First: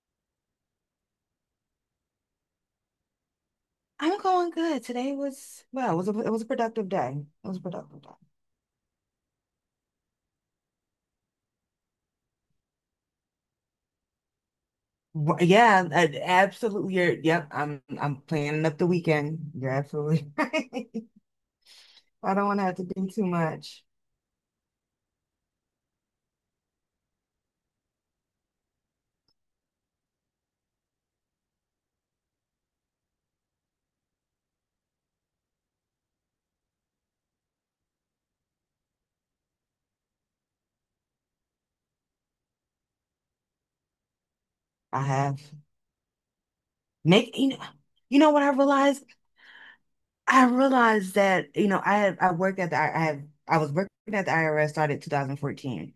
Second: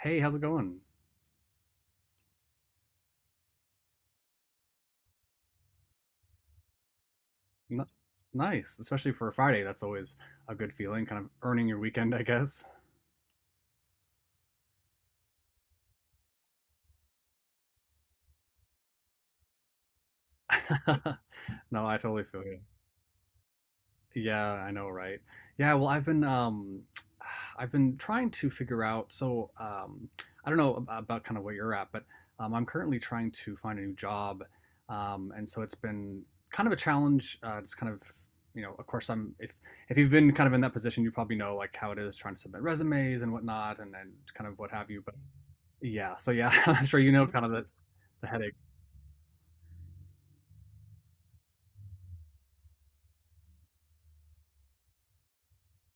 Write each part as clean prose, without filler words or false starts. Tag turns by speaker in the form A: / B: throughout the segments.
A: Hey, how's it going?
B: I'm going good. Today was it was a productive day. It was a
A: N-
B: productive day.
A: Nice, especially for a Friday. That's always a good feeling, kind of earning your weekend, I guess.
B: Yeah, absolutely. I'm planning up the weekend. You're absolutely right.
A: No, I totally
B: I
A: feel
B: don't want
A: you.
B: to have to do too much.
A: Yeah, I know, right? Yeah, well, I've been I've been trying to figure out I don't know about kind of where you're at, but I'm currently trying to find a new job. And so it's been kind of a challenge. It's kind of you know, of course I'm if you've been kind of in that position, you probably know like how it is trying to submit resumes and whatnot, and kind of what have
B: I
A: you.
B: have
A: Yeah. So yeah, I'm sure you know
B: make
A: kind
B: you
A: of
B: know, you
A: the
B: know what I
A: headache.
B: realized? I realized that you know I worked at the I have I was working at the IRS started 2014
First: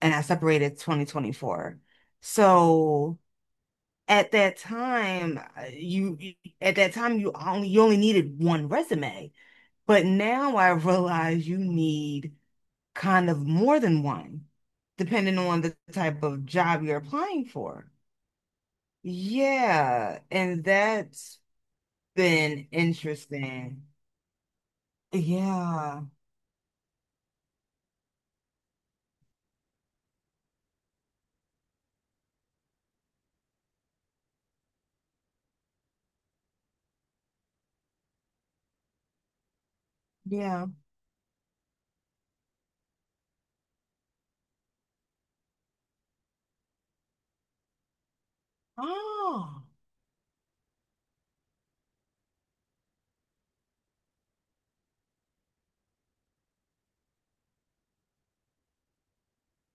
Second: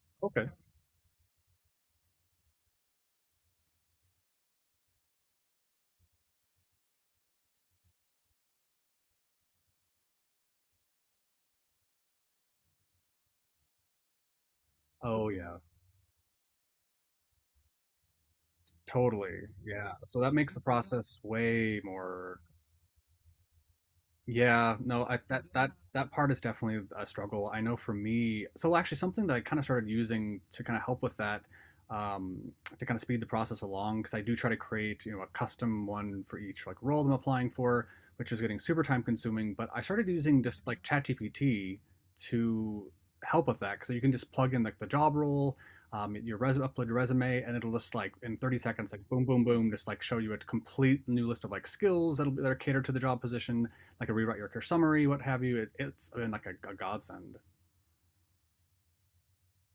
B: and I
A: Okay.
B: separated 2024. So at that time at that time you only needed one resume, but now I realize you need kind of more than one
A: Oh
B: depending
A: yeah,
B: on the type of job you're applying for.
A: totally. Yeah. So
B: Yeah,
A: that makes the
B: and
A: process
B: that's
A: way more.
B: been interesting.
A: Yeah, no, I, that that
B: Yeah.
A: that part is definitely a struggle. I know for me, so actually something that I kind of started using to kind of help with that, um, to kind of speed the process along, because I do try to create, you know, a custom one for each like role I'm applying for, which is getting super time consuming. But I started using
B: Yeah.
A: just like ChatGPT to help with that, so you can just plug in like the job role, your resume, upload your resume, and it'll just like in 30 seconds, like boom, boom,
B: Oh,
A: boom, just like show you a complete new list of like skills that'll be that are catered to the job position like a rewrite your summary, what have you. It's been like a godsend.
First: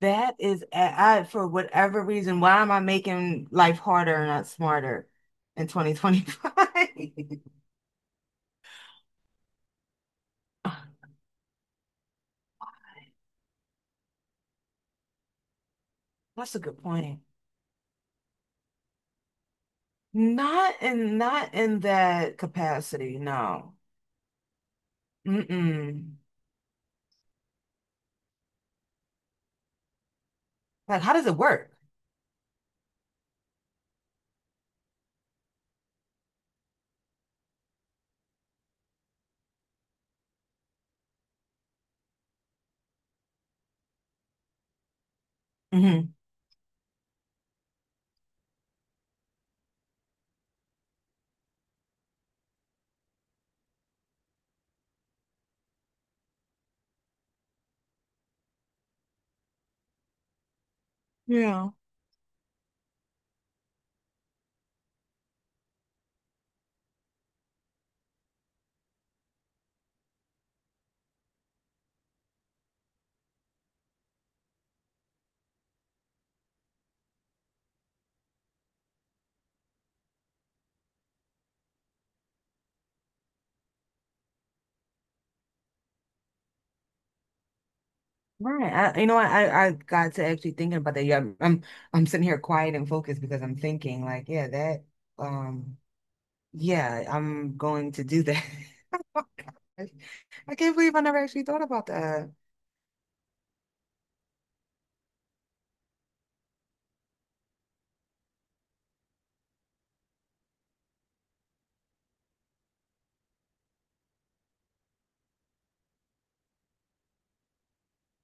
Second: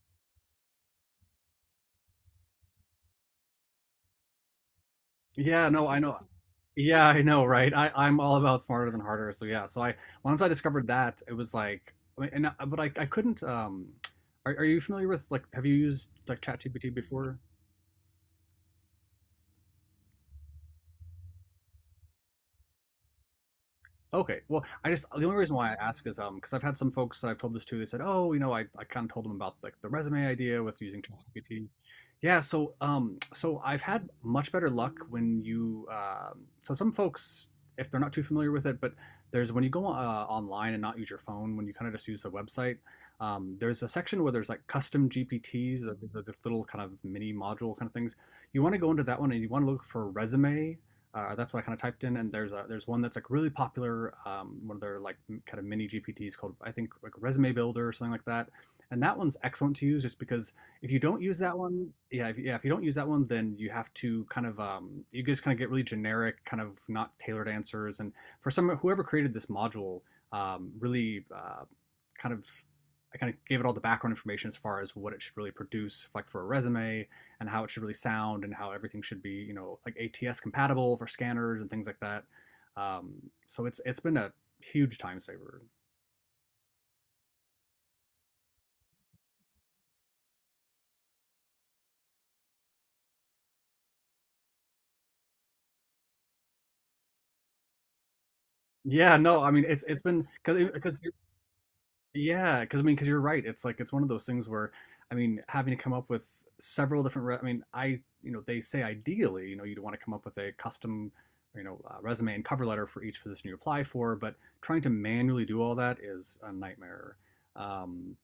B: that is, for whatever reason, why am I making life harder and not smarter in
A: Yeah, no, I know. Yeah, I
B: 2025?
A: know, right? I'm all about smarter than harder. So yeah, so I once I discovered that, it was like, I mean, but I couldn't. Are you familiar with like have you used like
B: That's a good
A: ChatGPT
B: point.
A: before?
B: Not in that capacity, no.
A: Okay. Well, I just the only reason why I ask
B: Mm-mm.
A: is because I've had some folks that I've told this to. They said, "Oh, you know, I kind of told them about like the resume idea with
B: Like,
A: using
B: how does it
A: ChatGPT."
B: work?
A: Yeah. So I've had much better luck when you so some folks if they're not too familiar with it, but there's when you go online and not use your phone, when you kind of just use the website. There's a section where there's like custom GPTs.
B: Hmm.
A: There's a this little kind of mini module kind of things. You want to go into that one and you want to look for resume, that's what I kind of typed in, and there's one that's like really popular, one of their like kind of mini GPTs called I think like Resume Builder or something like that, and that one's excellent to use just because if you don't use that
B: Yeah.
A: one, yeah, if you don't use that one, then you have to kind of you just kind of get really generic, kind of not tailored answers, and for some whoever created this module, really kind of I kind of gave it all the background information as far as what it should really produce, like for a resume, and how it should really sound and how everything should be, you know, like ATS compatible for scanners and things like that. Um, so it's been a huge time saver.
B: Right. You know what, I got to actually thinking about that. Yeah, I'm I'm sitting here quiet and focused because I'm thinking like, yeah, that, um yeah, I'm going to do that.
A: Yeah,
B: Oh,
A: no, I mean it's
B: gosh.
A: it's been
B: I
A: because
B: can't believe
A: because
B: I never actually thought about that.
A: yeah, because I mean because you're right. It's like it's one of those things where I mean having to come up with several different. I mean I you know they say ideally you know you'd want to come up with a custom you know resume and cover letter for each position you apply for, but trying to manually do all that is a nightmare. Um,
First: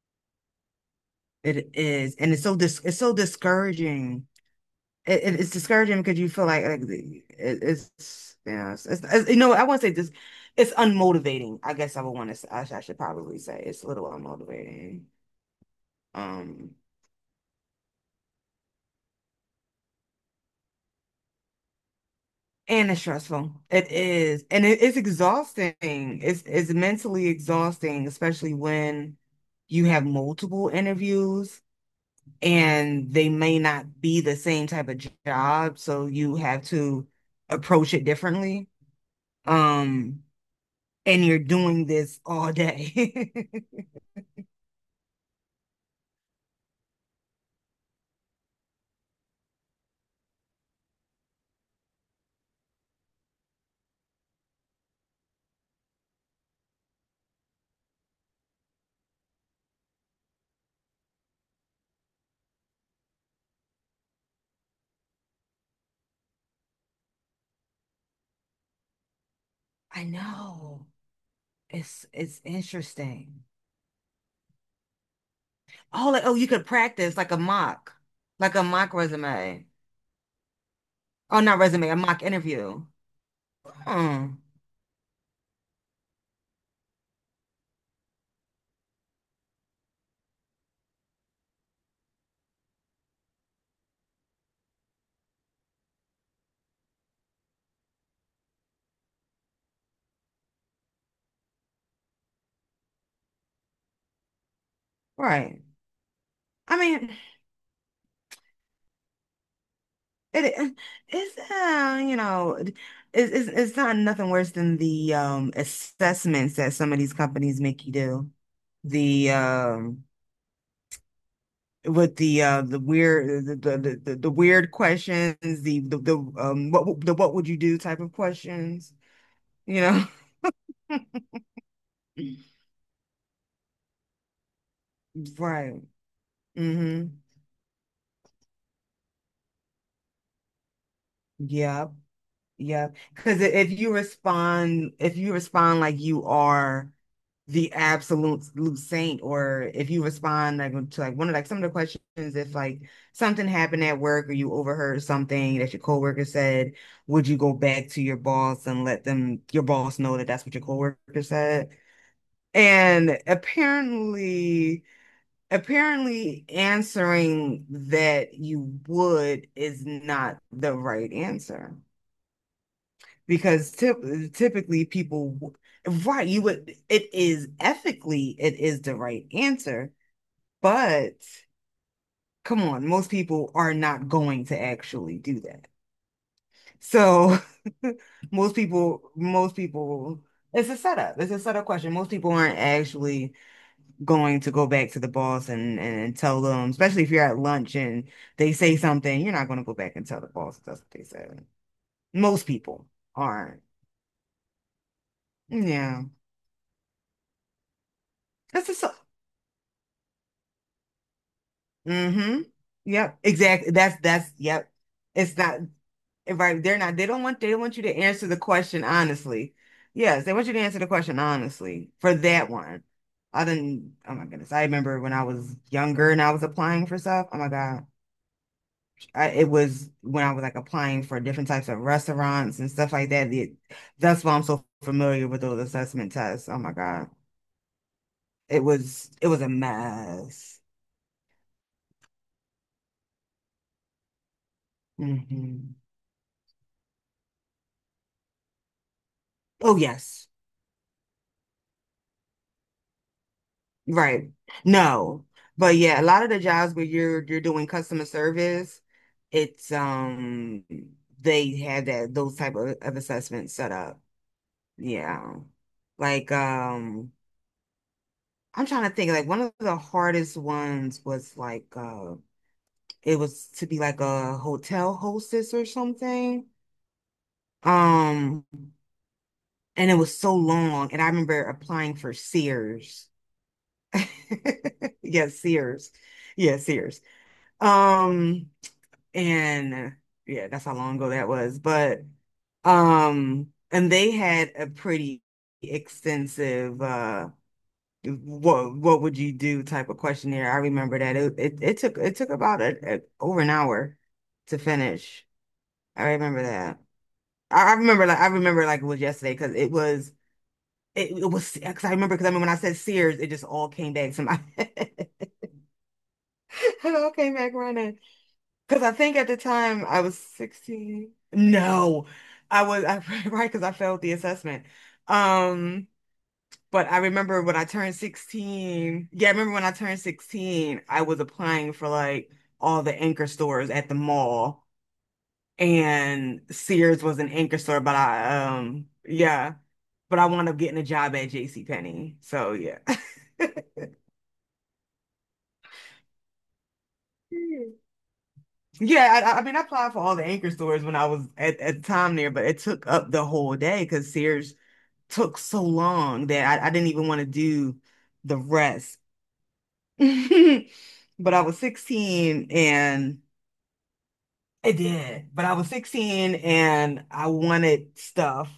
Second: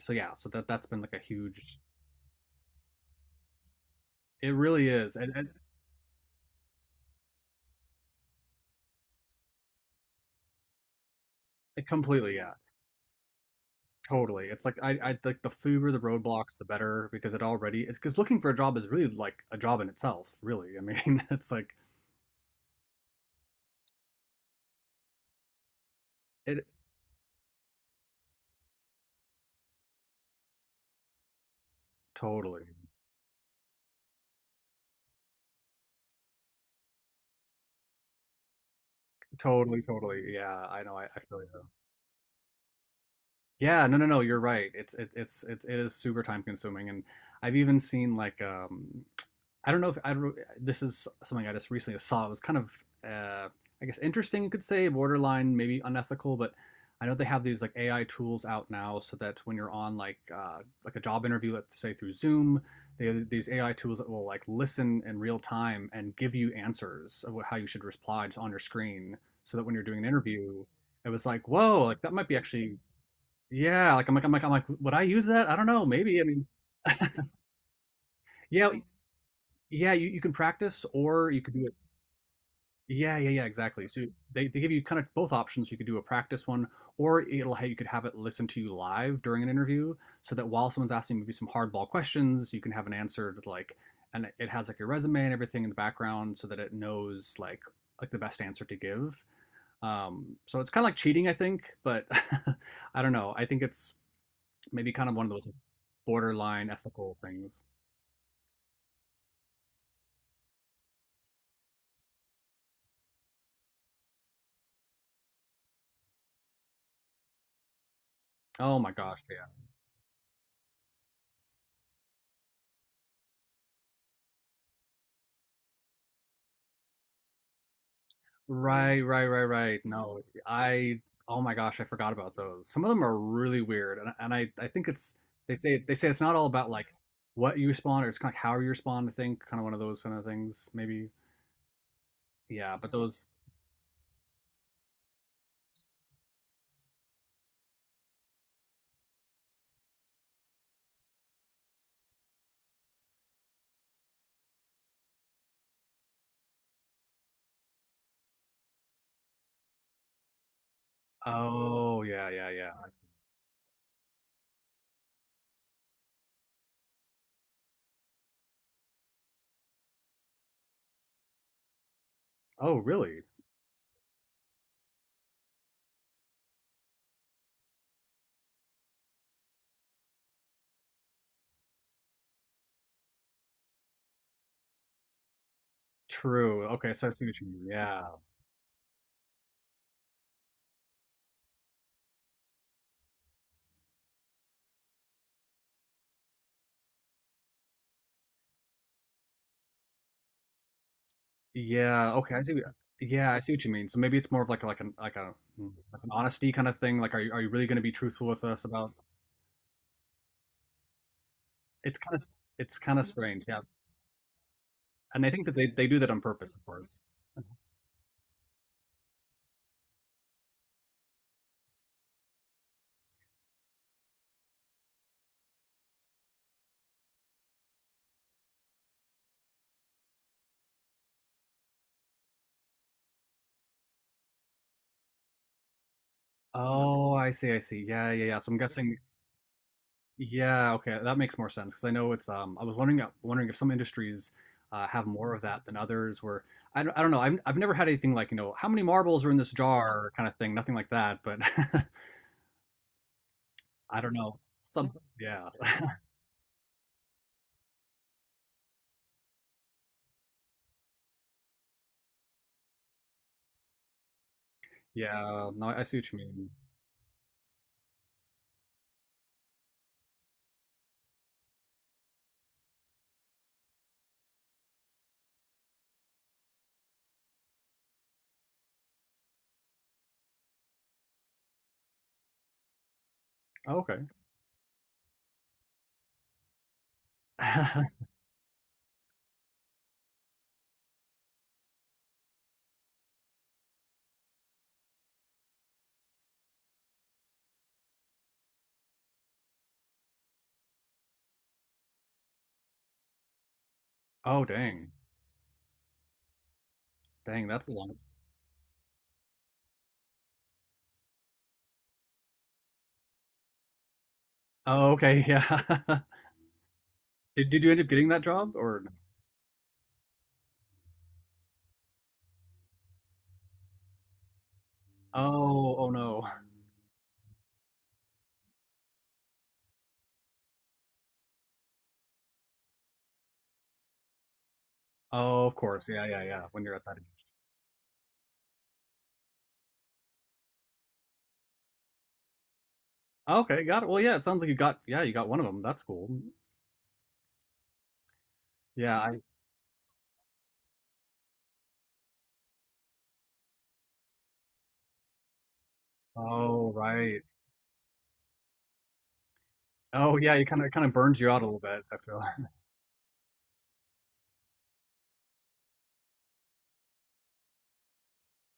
A: so yeah, so that that's been like a
B: It
A: huge.
B: is, and it's so dis it's so discouraging.
A: It really is,
B: it,
A: and,
B: it-
A: and
B: it's discouraging because you feel like it, it's yeah it's- you know, I won't say this, it's unmotivating, I
A: it
B: guess I would want
A: completely,
B: to say.
A: yeah,
B: I should probably say it's a little
A: totally. It's like
B: unmotivating.
A: I like the fewer the roadblocks, the
B: um
A: better because it already it's because looking for a job is really like a job in itself. Really, I mean, it's like
B: and it's stressful, it is, and it's exhausting,
A: it
B: it's mentally exhausting, especially when you have multiple interviews
A: totally,
B: and they may not be the same type of job, so you have to approach it differently.
A: totally,
B: um
A: totally. Yeah, I know. I
B: and you're
A: feel you.
B: doing this all day.
A: Yeah, no, no, no. You're right. It's it is super time consuming, and I've even seen like I don't know if I don't. This is something I just recently saw. It was kind of, I guess, interesting. You could say borderline, maybe unethical, but I know they have these like AI tools out now, so that when you're on like a job interview, let's say through Zoom, they have these AI tools that will like listen in real time and give you answers of how you should reply just on your screen, so that when you're doing
B: I
A: an interview,
B: know.
A: it was like, whoa, like that might be
B: It's
A: actually,
B: interesting.
A: yeah. Like, would I use that? I don't know.
B: Oh,
A: Maybe.
B: like,
A: I
B: oh,
A: mean,
B: you could practice like a
A: yeah,
B: mock resume.
A: yeah. You can practice, or
B: Oh,
A: you could
B: not
A: do it.
B: resume, a mock interview.
A: Yeah, yeah, yeah, exactly. So
B: Hmm.
A: they give you kind of both options. You could do a practice one, or it'll have, you could have it listen to you live during an interview, so that while someone's asking maybe some hardball questions, you can have an answer to like, and it has like your resume and everything in the background, so that it knows like the best answer to give. So it's kind of like cheating, I think, but I don't know. I think it's maybe kind of one of those
B: Right.
A: borderline
B: I mean,
A: ethical things.
B: it it's you know, it's not nothing worse than the assessments that some of these companies make you do.
A: Oh my gosh,
B: The
A: yeah.
B: with the weird weird questions, the what the what would you do type of questions,
A: Right, right, right, right.
B: you know.
A: No, I oh my gosh, I forgot about those. Some of them are really weird, and I think it's
B: Right.
A: they say it's not all about like
B: Mm-hmm.
A: what you spawn, or it's kind of how you spawn. I think kind of one of those kind of things, maybe.
B: Yep.
A: Yeah, but
B: Yep,
A: those.
B: because if you respond, if you respond like you are the absolute saint, or if you respond like to like one of like some of the questions, if like something happened at work or you overheard something that your coworker said, would you go back to your boss and let them your boss know that that's what your coworker said,
A: Oh yeah, yeah, yeah.
B: and apparently, apparently answering that you would is not the right answer,
A: Oh really?
B: because typically people, right, you would, it is ethically, it is the right answer, but come on, most people are not going to actually do that.
A: True. Okay, so I see
B: So
A: what you mean. Yeah,
B: most people, it's a setup. It's a setup question. Most people aren't actually going to go back to the boss and, and tell them, especially if you're at lunch and they say something, you're not going to go back and tell the boss that's what they said.
A: yeah. Okay, I
B: Most
A: see.
B: people
A: Yeah, I see
B: aren't.
A: what you mean. So maybe it's more of like a, like an like a hmm, like
B: Yeah.
A: an honesty kind of thing. Like, are you really going to be truthful with us
B: That's
A: about?
B: a,
A: It's kind of
B: mm-hmm.
A: it's kind of
B: Yep,
A: strange. Yeah.
B: exactly. That's yep.
A: And I
B: It's
A: think that
B: not
A: they do that on purpose,
B: right.
A: of
B: They're not.
A: course.
B: They don't want. They want you to answer the question honestly. Yes, they want you to answer the question honestly for that one. I didn't. Oh my goodness. I remember when I was younger and I was applying for stuff. Oh my God. It was when I was like applying for different types of restaurants and stuff like that. That's why I'm so familiar with those assessment tests. Oh my God.
A: Oh, I see, I see. Yeah, yeah, yeah. So I'm
B: It
A: guessing
B: was. It was a mess.
A: yeah, okay, that makes more sense because I know it's I was wondering wondering if some industries have more of that
B: Hmm.
A: than others where I don't know. I've never had anything like, you know, how many marbles are in this
B: Oh
A: jar
B: yes.
A: kind of thing, nothing like that, but I don't
B: Right.
A: know. Some
B: No.
A: yeah.
B: But yeah, a lot of the jobs where you're doing customer service, it's, they have that, those type of assessments set up. Yeah.
A: Yeah, no, I see what you
B: Like,
A: mean.
B: I'm trying to think, like, one of the hardest ones was like, it was to be like a hotel hostess or something. Um and it was so long, and I remember applying for Sears.
A: Oh, okay.
B: Yes, Sears. Yes, Sears. Um and yeah, that's how long ago that was. But and they had a pretty extensive what would you do type of questionnaire. I remember that it took, about over an hour
A: Oh,
B: to
A: dang.
B: finish. I remember that.
A: Dang, that's a long.
B: I remember like it was yesterday because it was. It was because I remember because I mean when I said Sears, it just all came back to my
A: Oh, okay,
B: it
A: yeah.
B: all came back
A: Did you end up
B: running.
A: getting that job or?
B: Because I think at the time I was 16. No, I was I, right, because I failed the assessment.
A: Oh,
B: Um,
A: oh no.
B: but I remember when I turned 16. Yeah, I remember when I turned 16, I was applying for like all the anchor stores at the mall,
A: Oh, of course. Yeah, yeah,
B: and
A: yeah. When you're at that
B: Sears was
A: age.
B: an anchor store, but I, yeah, but I wound up getting a job at JCPenney. So yeah.
A: Okay, got it. Well, yeah, it sounds like you got yeah, you got one of them. That's cool. Yeah, I
B: Yeah, I mean, I applied for all the anchor stores when I was at the time there, but it took up the whole day because Sears took so long that I
A: oh,
B: didn't even want
A: right.
B: to do the rest.
A: Oh, yeah, you kind of burns you
B: But I
A: out a
B: was
A: little bit, I feel.
B: 16 and it did. But I was 16 and I wanted stuff.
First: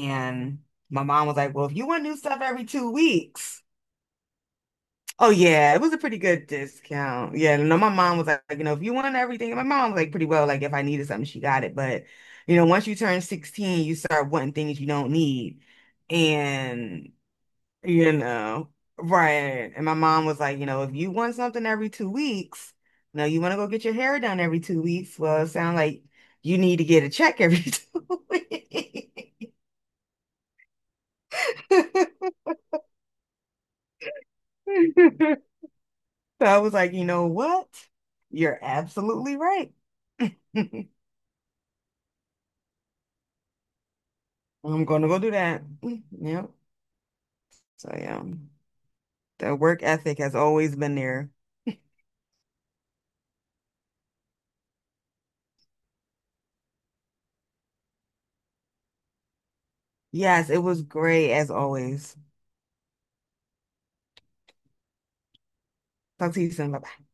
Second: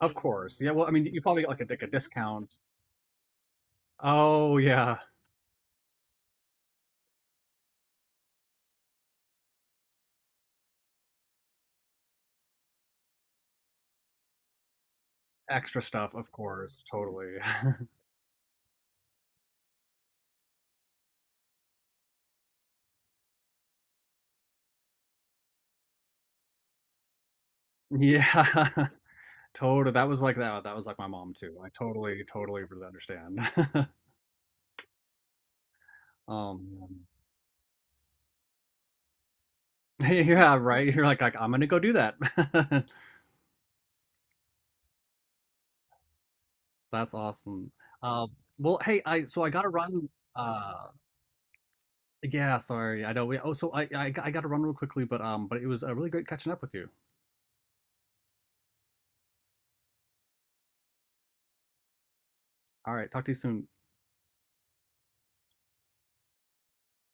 A: Of course. Yeah, well, I
B: my
A: mean, you
B: mom was
A: probably got
B: like,
A: like
B: well, if
A: like a
B: you want new stuff
A: discount.
B: every 2 weeks.
A: Oh, yeah.
B: Oh, yeah, it was a pretty good discount. Yeah, no, my mom was like, you know, if you want everything, and my mom was like, pretty well, like, if I needed something, she got it. But, you know, once you turn 16, you start wanting things you don't need.
A: Extra stuff, of course.
B: And,
A: Totally.
B: you know, right. And my mom was like, you know, if you want something every 2 weeks, you know, you want to go get your hair done every 2 weeks. Well, it sounds like you need to get a check every two
A: Yeah.
B: weeks.
A: Totally. That was like that. That was like my mom too. I totally, totally really understand.
B: So I was like,
A: Um,
B: you know what? You're absolutely right.
A: Yeah,
B: I'm
A: right. You're like, I'm gonna go do that.
B: gonna go do that. Yep.
A: That's awesome.
B: So yeah,
A: Um, well, hey, I so I
B: the
A: gotta
B: work
A: run.
B: ethic has always
A: Uh,
B: been there.
A: yeah, sorry. I know. Oh, I gotta run real quickly, but it was a really great catching up with you.
B: Yes, it was great as always.
A: All right, talk to you soon.
B: Talk to you soon. Bye.